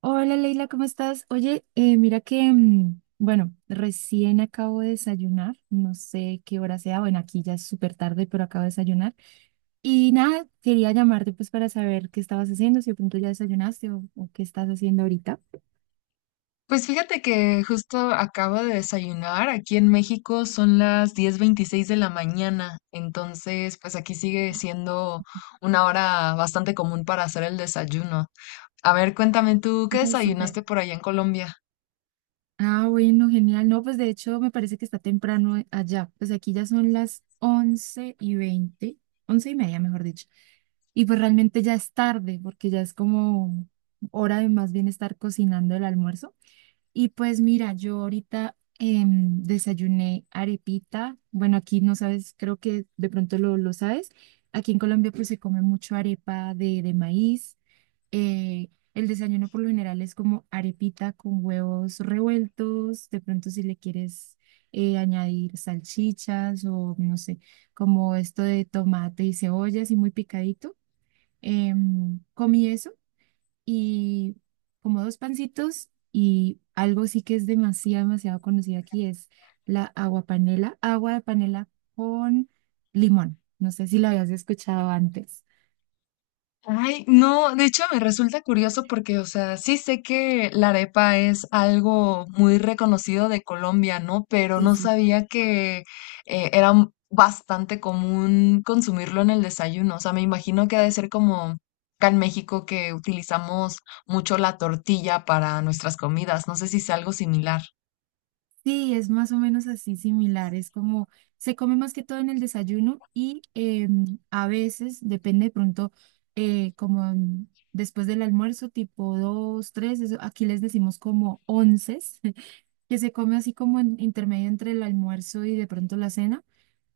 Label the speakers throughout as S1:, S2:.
S1: Hola Leila, ¿cómo estás? Oye, mira que, bueno, recién acabo de desayunar, no sé qué hora sea, bueno, aquí ya es súper tarde, pero acabo de desayunar. Y nada, quería llamarte pues para saber qué estabas haciendo, si de pronto ya desayunaste o qué estás haciendo ahorita.
S2: Pues fíjate que justo acabo de desayunar. Aquí en México son las 10:26 de la mañana, entonces pues aquí sigue siendo una hora bastante común para hacer el desayuno. A ver, cuéntame tú, ¿qué
S1: Súper.
S2: desayunaste por allá en Colombia?
S1: Ah, bueno, genial. No, pues de hecho me parece que está temprano allá. Pues aquí ya son las 11:20, 11:30, mejor dicho. Y pues realmente ya es tarde porque ya es como hora de más bien estar cocinando el almuerzo. Y pues mira, yo ahorita desayuné arepita. Bueno, aquí no sabes, creo que de pronto lo sabes. Aquí en Colombia pues se come mucho arepa de maíz. El desayuno por lo general es como arepita con huevos revueltos, de pronto si le quieres añadir salchichas o no sé, como esto de tomate y cebolla así muy picadito. Comí eso y como dos pancitos, y algo sí que es demasiado, demasiado conocido aquí es la agua panela, agua de panela con limón. No sé si lo habías escuchado antes.
S2: Ay, no, de hecho me resulta curioso porque, o sea, sí sé que la arepa es algo muy reconocido de Colombia, ¿no? Pero
S1: Sí,
S2: no
S1: sí.
S2: sabía que era bastante común consumirlo en el desayuno. O sea, me imagino que ha de ser como acá en México que utilizamos mucho la tortilla para nuestras comidas. No sé si es algo similar.
S1: Sí, es más o menos así similar. Es como se come más que todo en el desayuno y, a veces, depende de pronto, como después del almuerzo, tipo dos, tres, aquí les decimos como onces, que se come así como en intermedio entre el almuerzo y de pronto la cena.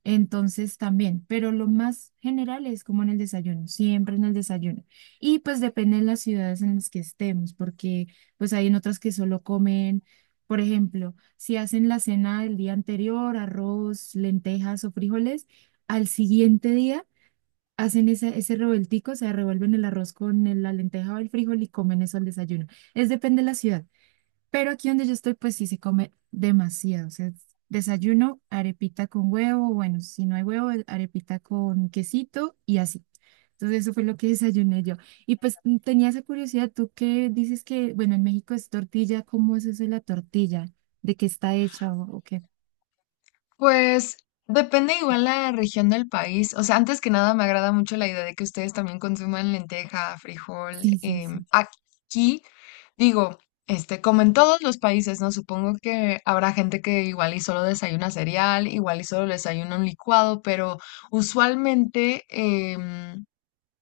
S1: Entonces también, pero lo más general es como en el desayuno, siempre en el desayuno. Y pues depende de las ciudades en las que estemos, porque pues hay en otras que solo comen, por ejemplo, si hacen la cena del día anterior, arroz, lentejas o frijoles, al siguiente día hacen ese revueltico, o sea, revuelven el arroz con la lenteja o el frijol y comen eso al desayuno. Es depende de la ciudad. Pero aquí donde yo estoy, pues sí se come demasiado. O sea, desayuno, arepita con huevo, bueno, si no hay huevo, arepita con quesito y así. Entonces eso fue lo que desayuné yo. Y pues tenía esa curiosidad, tú que dices que, bueno, en México es tortilla, ¿cómo es eso de la tortilla? ¿De qué está hecha o qué?
S2: Pues depende igual la región del país. O sea, antes que nada me agrada mucho la idea de que ustedes también consuman lenteja, frijol.
S1: Sí, sí, sí.
S2: Aquí, digo, este, como en todos los países, ¿no? Supongo que habrá gente que igual y solo desayuna cereal, igual y solo desayuna un licuado, pero usualmente,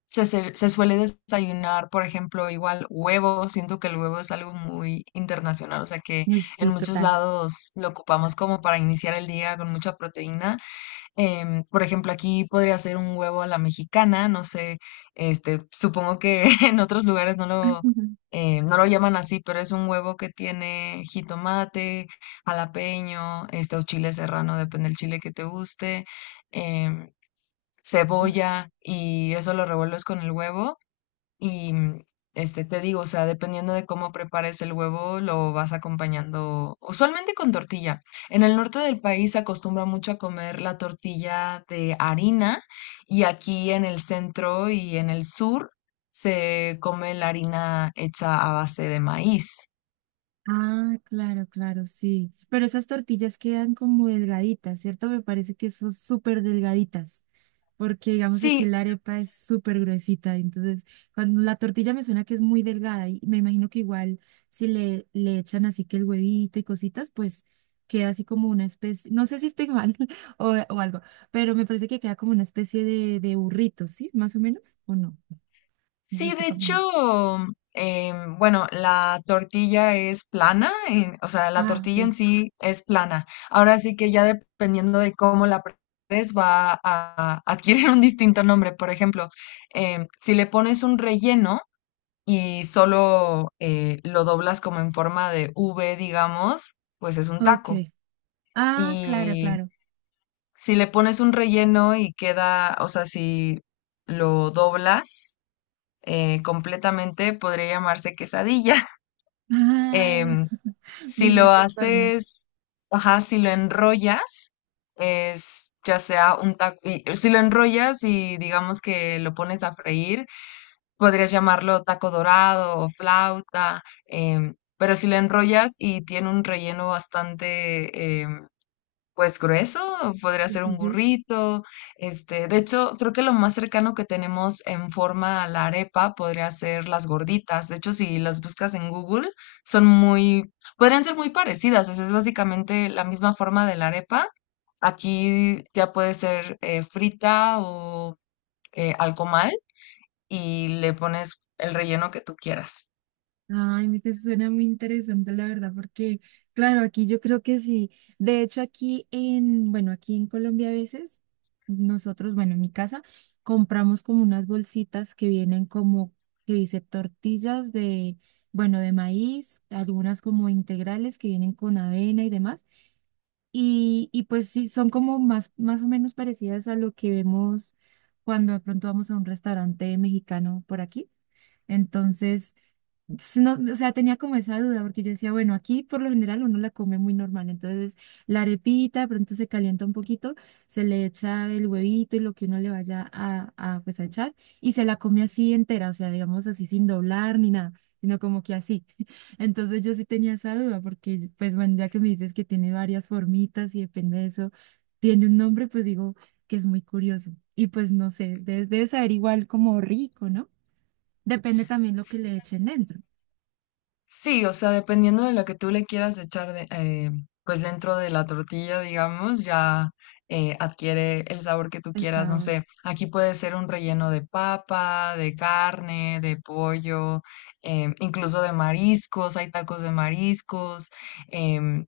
S2: se suele desayunar, por ejemplo, igual huevo. Siento que el huevo es algo muy internacional, o sea que
S1: Uy,
S2: en
S1: sí,
S2: muchos
S1: total.
S2: lados lo ocupamos como para iniciar el día con mucha proteína. Por ejemplo, aquí podría ser un huevo a la mexicana, no sé, este, supongo que en otros lugares no lo, eh, no lo llaman así, pero es un huevo que tiene jitomate, jalapeño, este, o chile serrano, depende del chile que te guste. em, Cebolla y eso lo revuelves con el huevo y este, te digo, o sea, dependiendo de cómo prepares el huevo, lo vas acompañando usualmente con tortilla. En el norte del país se acostumbra mucho a comer la tortilla de harina y aquí en el centro y en el sur se come la harina hecha a base de maíz.
S1: Ah, claro, claro, sí. Pero esas tortillas quedan como delgaditas, ¿cierto? Me parece que son súper delgaditas, porque digamos aquí
S2: Sí,
S1: la arepa es súper gruesita, entonces cuando la tortilla me suena que es muy delgada y me imagino que igual si le echan así que el huevito y cositas, pues queda así como una especie, no sé si estoy mal o algo, pero me parece que queda como una especie de burrito, ¿sí? Más o menos, ¿o no? No sé si
S2: sí,
S1: estoy
S2: de hecho,
S1: confundiendo.
S2: bueno, la tortilla es plana, o sea, la
S1: Ah,
S2: tortilla en
S1: ok,
S2: sí es plana. Ahora sí que ya dependiendo de cómo la prepares va a adquirir un distinto nombre. Por ejemplo, si le pones un relleno y solo lo doblas como en forma de V, digamos, pues es un taco.
S1: ok. Ah, claro,
S2: Y
S1: claro.
S2: si le pones un relleno y queda, o sea, si lo doblas completamente, podría llamarse quesadilla.
S1: Ah,
S2: Em,
S1: de
S2: si lo
S1: diferentes formas.
S2: haces, ajá, si lo enrollas, es ya sea un taco, si lo enrollas y digamos que lo pones a freír, podrías llamarlo taco dorado o flauta, pero si lo enrollas y tiene un relleno bastante pues grueso, podría
S1: Sí,
S2: ser
S1: sí,
S2: un
S1: sí.
S2: burrito. Este, de hecho, creo que lo más cercano que tenemos en forma a la arepa podría ser las gorditas. De hecho, si las buscas en Google, son muy, podrían ser muy parecidas. O sea, es básicamente la misma forma de la arepa. Aquí ya puede ser frita o al comal y le pones el relleno que tú quieras.
S1: Ay, me te suena muy interesante, la verdad, porque, claro, aquí yo creo que sí. De hecho, aquí en, bueno, aquí en Colombia a veces, nosotros, bueno, en mi casa, compramos como unas bolsitas que vienen como, que dice tortillas de, bueno, de maíz, algunas como integrales que vienen con avena y demás. Y pues sí, son como más o menos parecidas a lo que vemos cuando de pronto vamos a un restaurante mexicano por aquí. Entonces, no, o sea, tenía como esa duda, porque yo decía, bueno, aquí por lo general uno la come muy normal, entonces la arepita, de pronto se calienta un poquito, se le echa el huevito y lo que uno le vaya pues, a echar, y se la come así entera, o sea, digamos así sin doblar ni nada, sino como que así. Entonces yo sí tenía esa duda, porque pues bueno, ya que me dices que tiene varias formitas y depende de eso, tiene un nombre, pues digo que es muy curioso, y pues no sé, debe saber igual como rico, ¿no? Depende también lo que le echen dentro.
S2: Sí, o sea, dependiendo de lo que tú le quieras echar de, pues dentro de la tortilla, digamos, ya adquiere el sabor que tú
S1: El
S2: quieras. No
S1: sabor.
S2: sé, aquí puede ser un relleno de papa, de carne, de pollo, incluso de mariscos. Hay tacos de mariscos. em,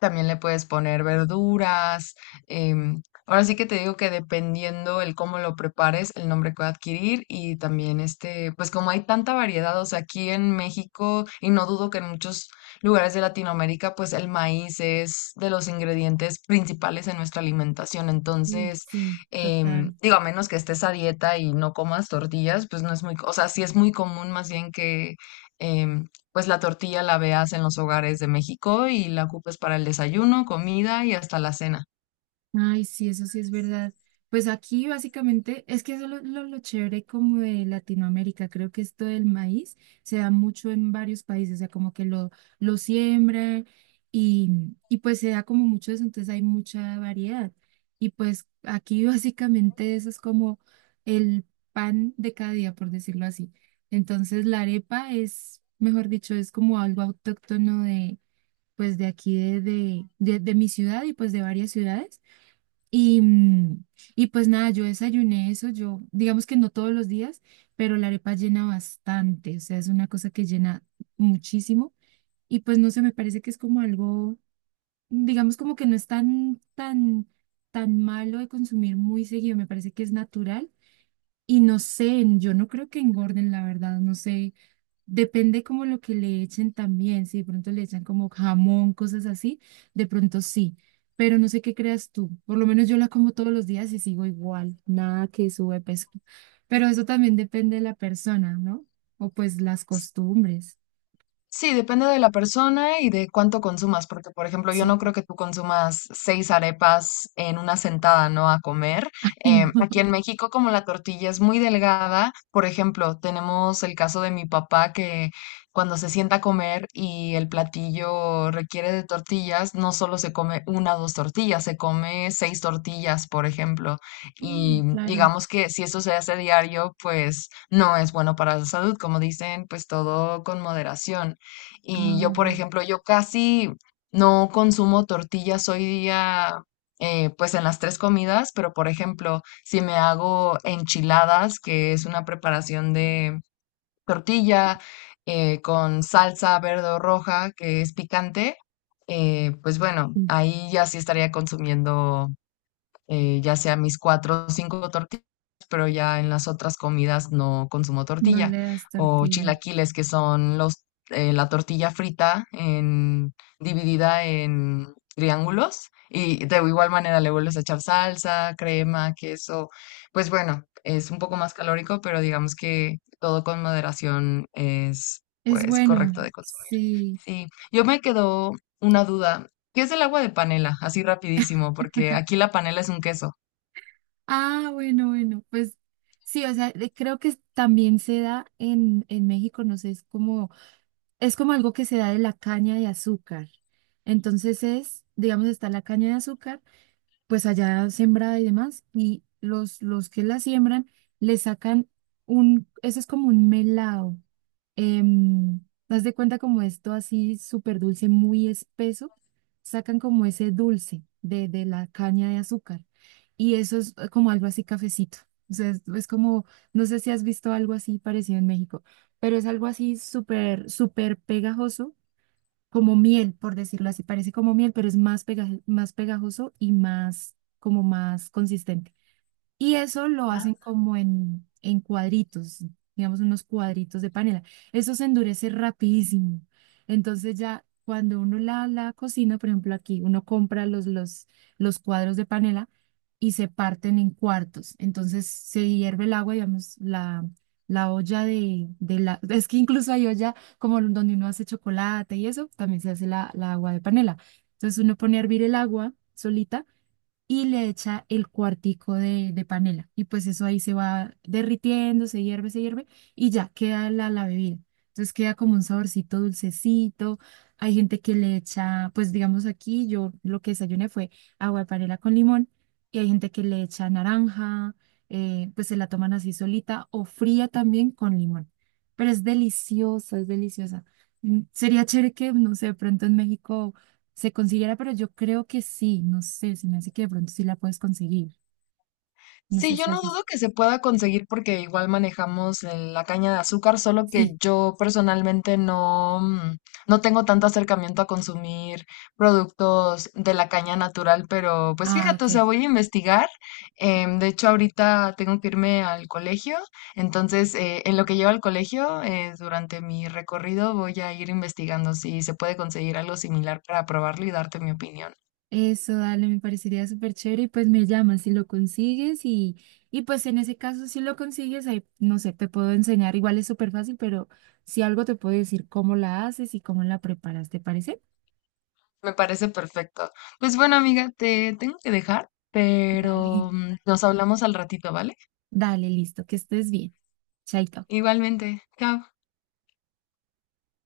S2: También le puedes poner verduras. Ahora sí que te digo que dependiendo el cómo lo prepares, el nombre que va a adquirir y también este, pues como hay tanta variedad, o sea, aquí en México y no dudo que en muchos lugares de Latinoamérica, pues el maíz es de los ingredientes principales en nuestra alimentación.
S1: Mm,
S2: Entonces,
S1: sí, total.
S2: digo, a menos que estés a dieta y no comas tortillas, pues no es muy, o sea, sí es muy común más bien que... em, pues la tortilla la veas en los hogares de México y la ocupes para el desayuno, comida y hasta la cena.
S1: Ay, sí, eso sí es verdad. Pues aquí básicamente es que eso es lo chévere como de Latinoamérica. Creo que esto del maíz se da mucho en varios países, o sea, como que lo siembra, y, y pues se da como mucho eso, entonces hay mucha variedad. Y pues aquí básicamente eso es como el pan de cada día, por decirlo así. Entonces la arepa es, mejor dicho, es como algo autóctono pues de aquí de mi ciudad y pues de varias ciudades. Y, y pues nada, yo desayuné eso, yo digamos que no todos los días, pero la arepa llena bastante, o sea, es una cosa que llena muchísimo. Y pues no sé, me parece que es como algo, digamos como que no es tan, tan, tan malo de consumir muy seguido, me parece que es natural. Y no sé, yo no creo que engorden, la verdad, no sé. Depende como lo que le echen también, si de pronto le echan como jamón, cosas así, de pronto sí, pero no sé qué creas tú, por lo menos yo la como todos los días y sigo igual, nada que sube peso, pero eso también depende de la persona, ¿no? O pues las costumbres.
S2: Sí, depende de la persona y de cuánto consumas, porque por ejemplo, yo no
S1: Sí.
S2: creo que tú consumas seis arepas en una sentada, ¿no? A comer.
S1: Ay, no.
S2: Aquí en México, como la tortilla es muy delgada, por ejemplo, tenemos el caso de mi papá que cuando se sienta a comer y el platillo requiere de tortillas, no solo se come una o dos tortillas, se come seis tortillas, por ejemplo.
S1: Mm,
S2: Y
S1: claro,
S2: digamos que si eso se hace diario, pues no es bueno para la salud, como dicen, pues todo con moderación. Y yo,
S1: no,
S2: por
S1: ya.
S2: ejemplo, yo casi no consumo tortillas hoy día, pues en las tres comidas, pero por ejemplo, si me hago enchiladas, que es una preparación de tortilla con salsa verde o roja, que es picante, pues bueno,
S1: Mm.
S2: ahí ya sí estaría consumiendo ya sea mis cuatro o cinco tortillas, pero ya en las otras comidas no consumo
S1: No
S2: tortilla.
S1: le das
S2: O
S1: tortilla.
S2: chilaquiles, que son los, la tortilla frita en, dividida en triángulos. Y de igual manera le vuelves a echar salsa, crema, queso. Pues bueno, es un poco más calórico, pero digamos que todo con moderación es
S1: Es
S2: pues
S1: bueno,
S2: correcto de consumir.
S1: sí.
S2: Sí, yo me quedó una duda. ¿Qué es el agua de panela? Así rapidísimo, porque aquí la panela es un queso.
S1: Ah, bueno, bueno, pues sí, o sea, creo que también se da en México, no sé, es como algo que se da de la caña de azúcar. Entonces es, digamos, está la caña de azúcar pues allá sembrada y demás, y los que la siembran le sacan un, eso es como un melado, em, haz de cuenta como esto así súper dulce, muy espeso, sacan como ese dulce de la caña de azúcar, y eso es, como algo así cafecito, o sea, es como, no sé si has visto algo así parecido en México, pero es algo así súper, súper pegajoso como miel, por decirlo así, parece como miel, pero es más pegajoso y más, como más consistente. Y eso lo hacen como en cuadritos, digamos unos cuadritos de panela. Eso se endurece rapidísimo. Entonces ya cuando uno la cocina, por ejemplo aquí, uno compra los cuadros de panela y se parten en cuartos. Entonces se hierve el agua, digamos, la olla de la... Es que incluso hay olla como donde uno hace chocolate y eso, también se hace la agua de panela. Entonces uno pone a hervir el agua solita y le echa el cuartico de panela. Y pues eso ahí se va derritiendo, se hierve y ya queda la bebida. Entonces queda como un saborcito dulcecito. Hay gente que le echa, pues digamos aquí, yo lo que desayuné fue agua de panela con limón y hay gente que le echa naranja, pues se la toman así solita o fría también con limón. Pero es deliciosa, es deliciosa. Mm, sería chévere que, no sé, de pronto en México se consiguiera, pero yo creo que sí, no sé, se me hace que de pronto sí la puedes conseguir, no sé
S2: Sí, yo
S1: si
S2: no
S1: haces.
S2: dudo que se pueda conseguir porque igual manejamos la caña de azúcar, solo que
S1: Sí,
S2: yo personalmente no, mm, no tengo tanto acercamiento a consumir productos de la caña natural, pero pues
S1: ah,
S2: fíjate,
S1: ok.
S2: o sea, voy a investigar. De hecho, ahorita tengo que irme al colegio, entonces en lo que llevo al colegio, durante mi recorrido voy a ir investigando si se puede conseguir algo similar para probarlo y darte mi opinión.
S1: Eso, dale, me parecería súper chévere y pues me llamas si lo consigues y pues en ese caso si lo consigues, ahí, no sé, te puedo enseñar, igual es súper fácil, pero si algo te puedo decir cómo la haces y cómo la preparas, ¿te parece?
S2: Me parece perfecto. Pues bueno, amiga, te tengo que dejar,
S1: Dale,
S2: pero nos hablamos al ratito, ¿vale?
S1: dale, listo, que estés bien. Chaito.
S2: Igualmente. Chao.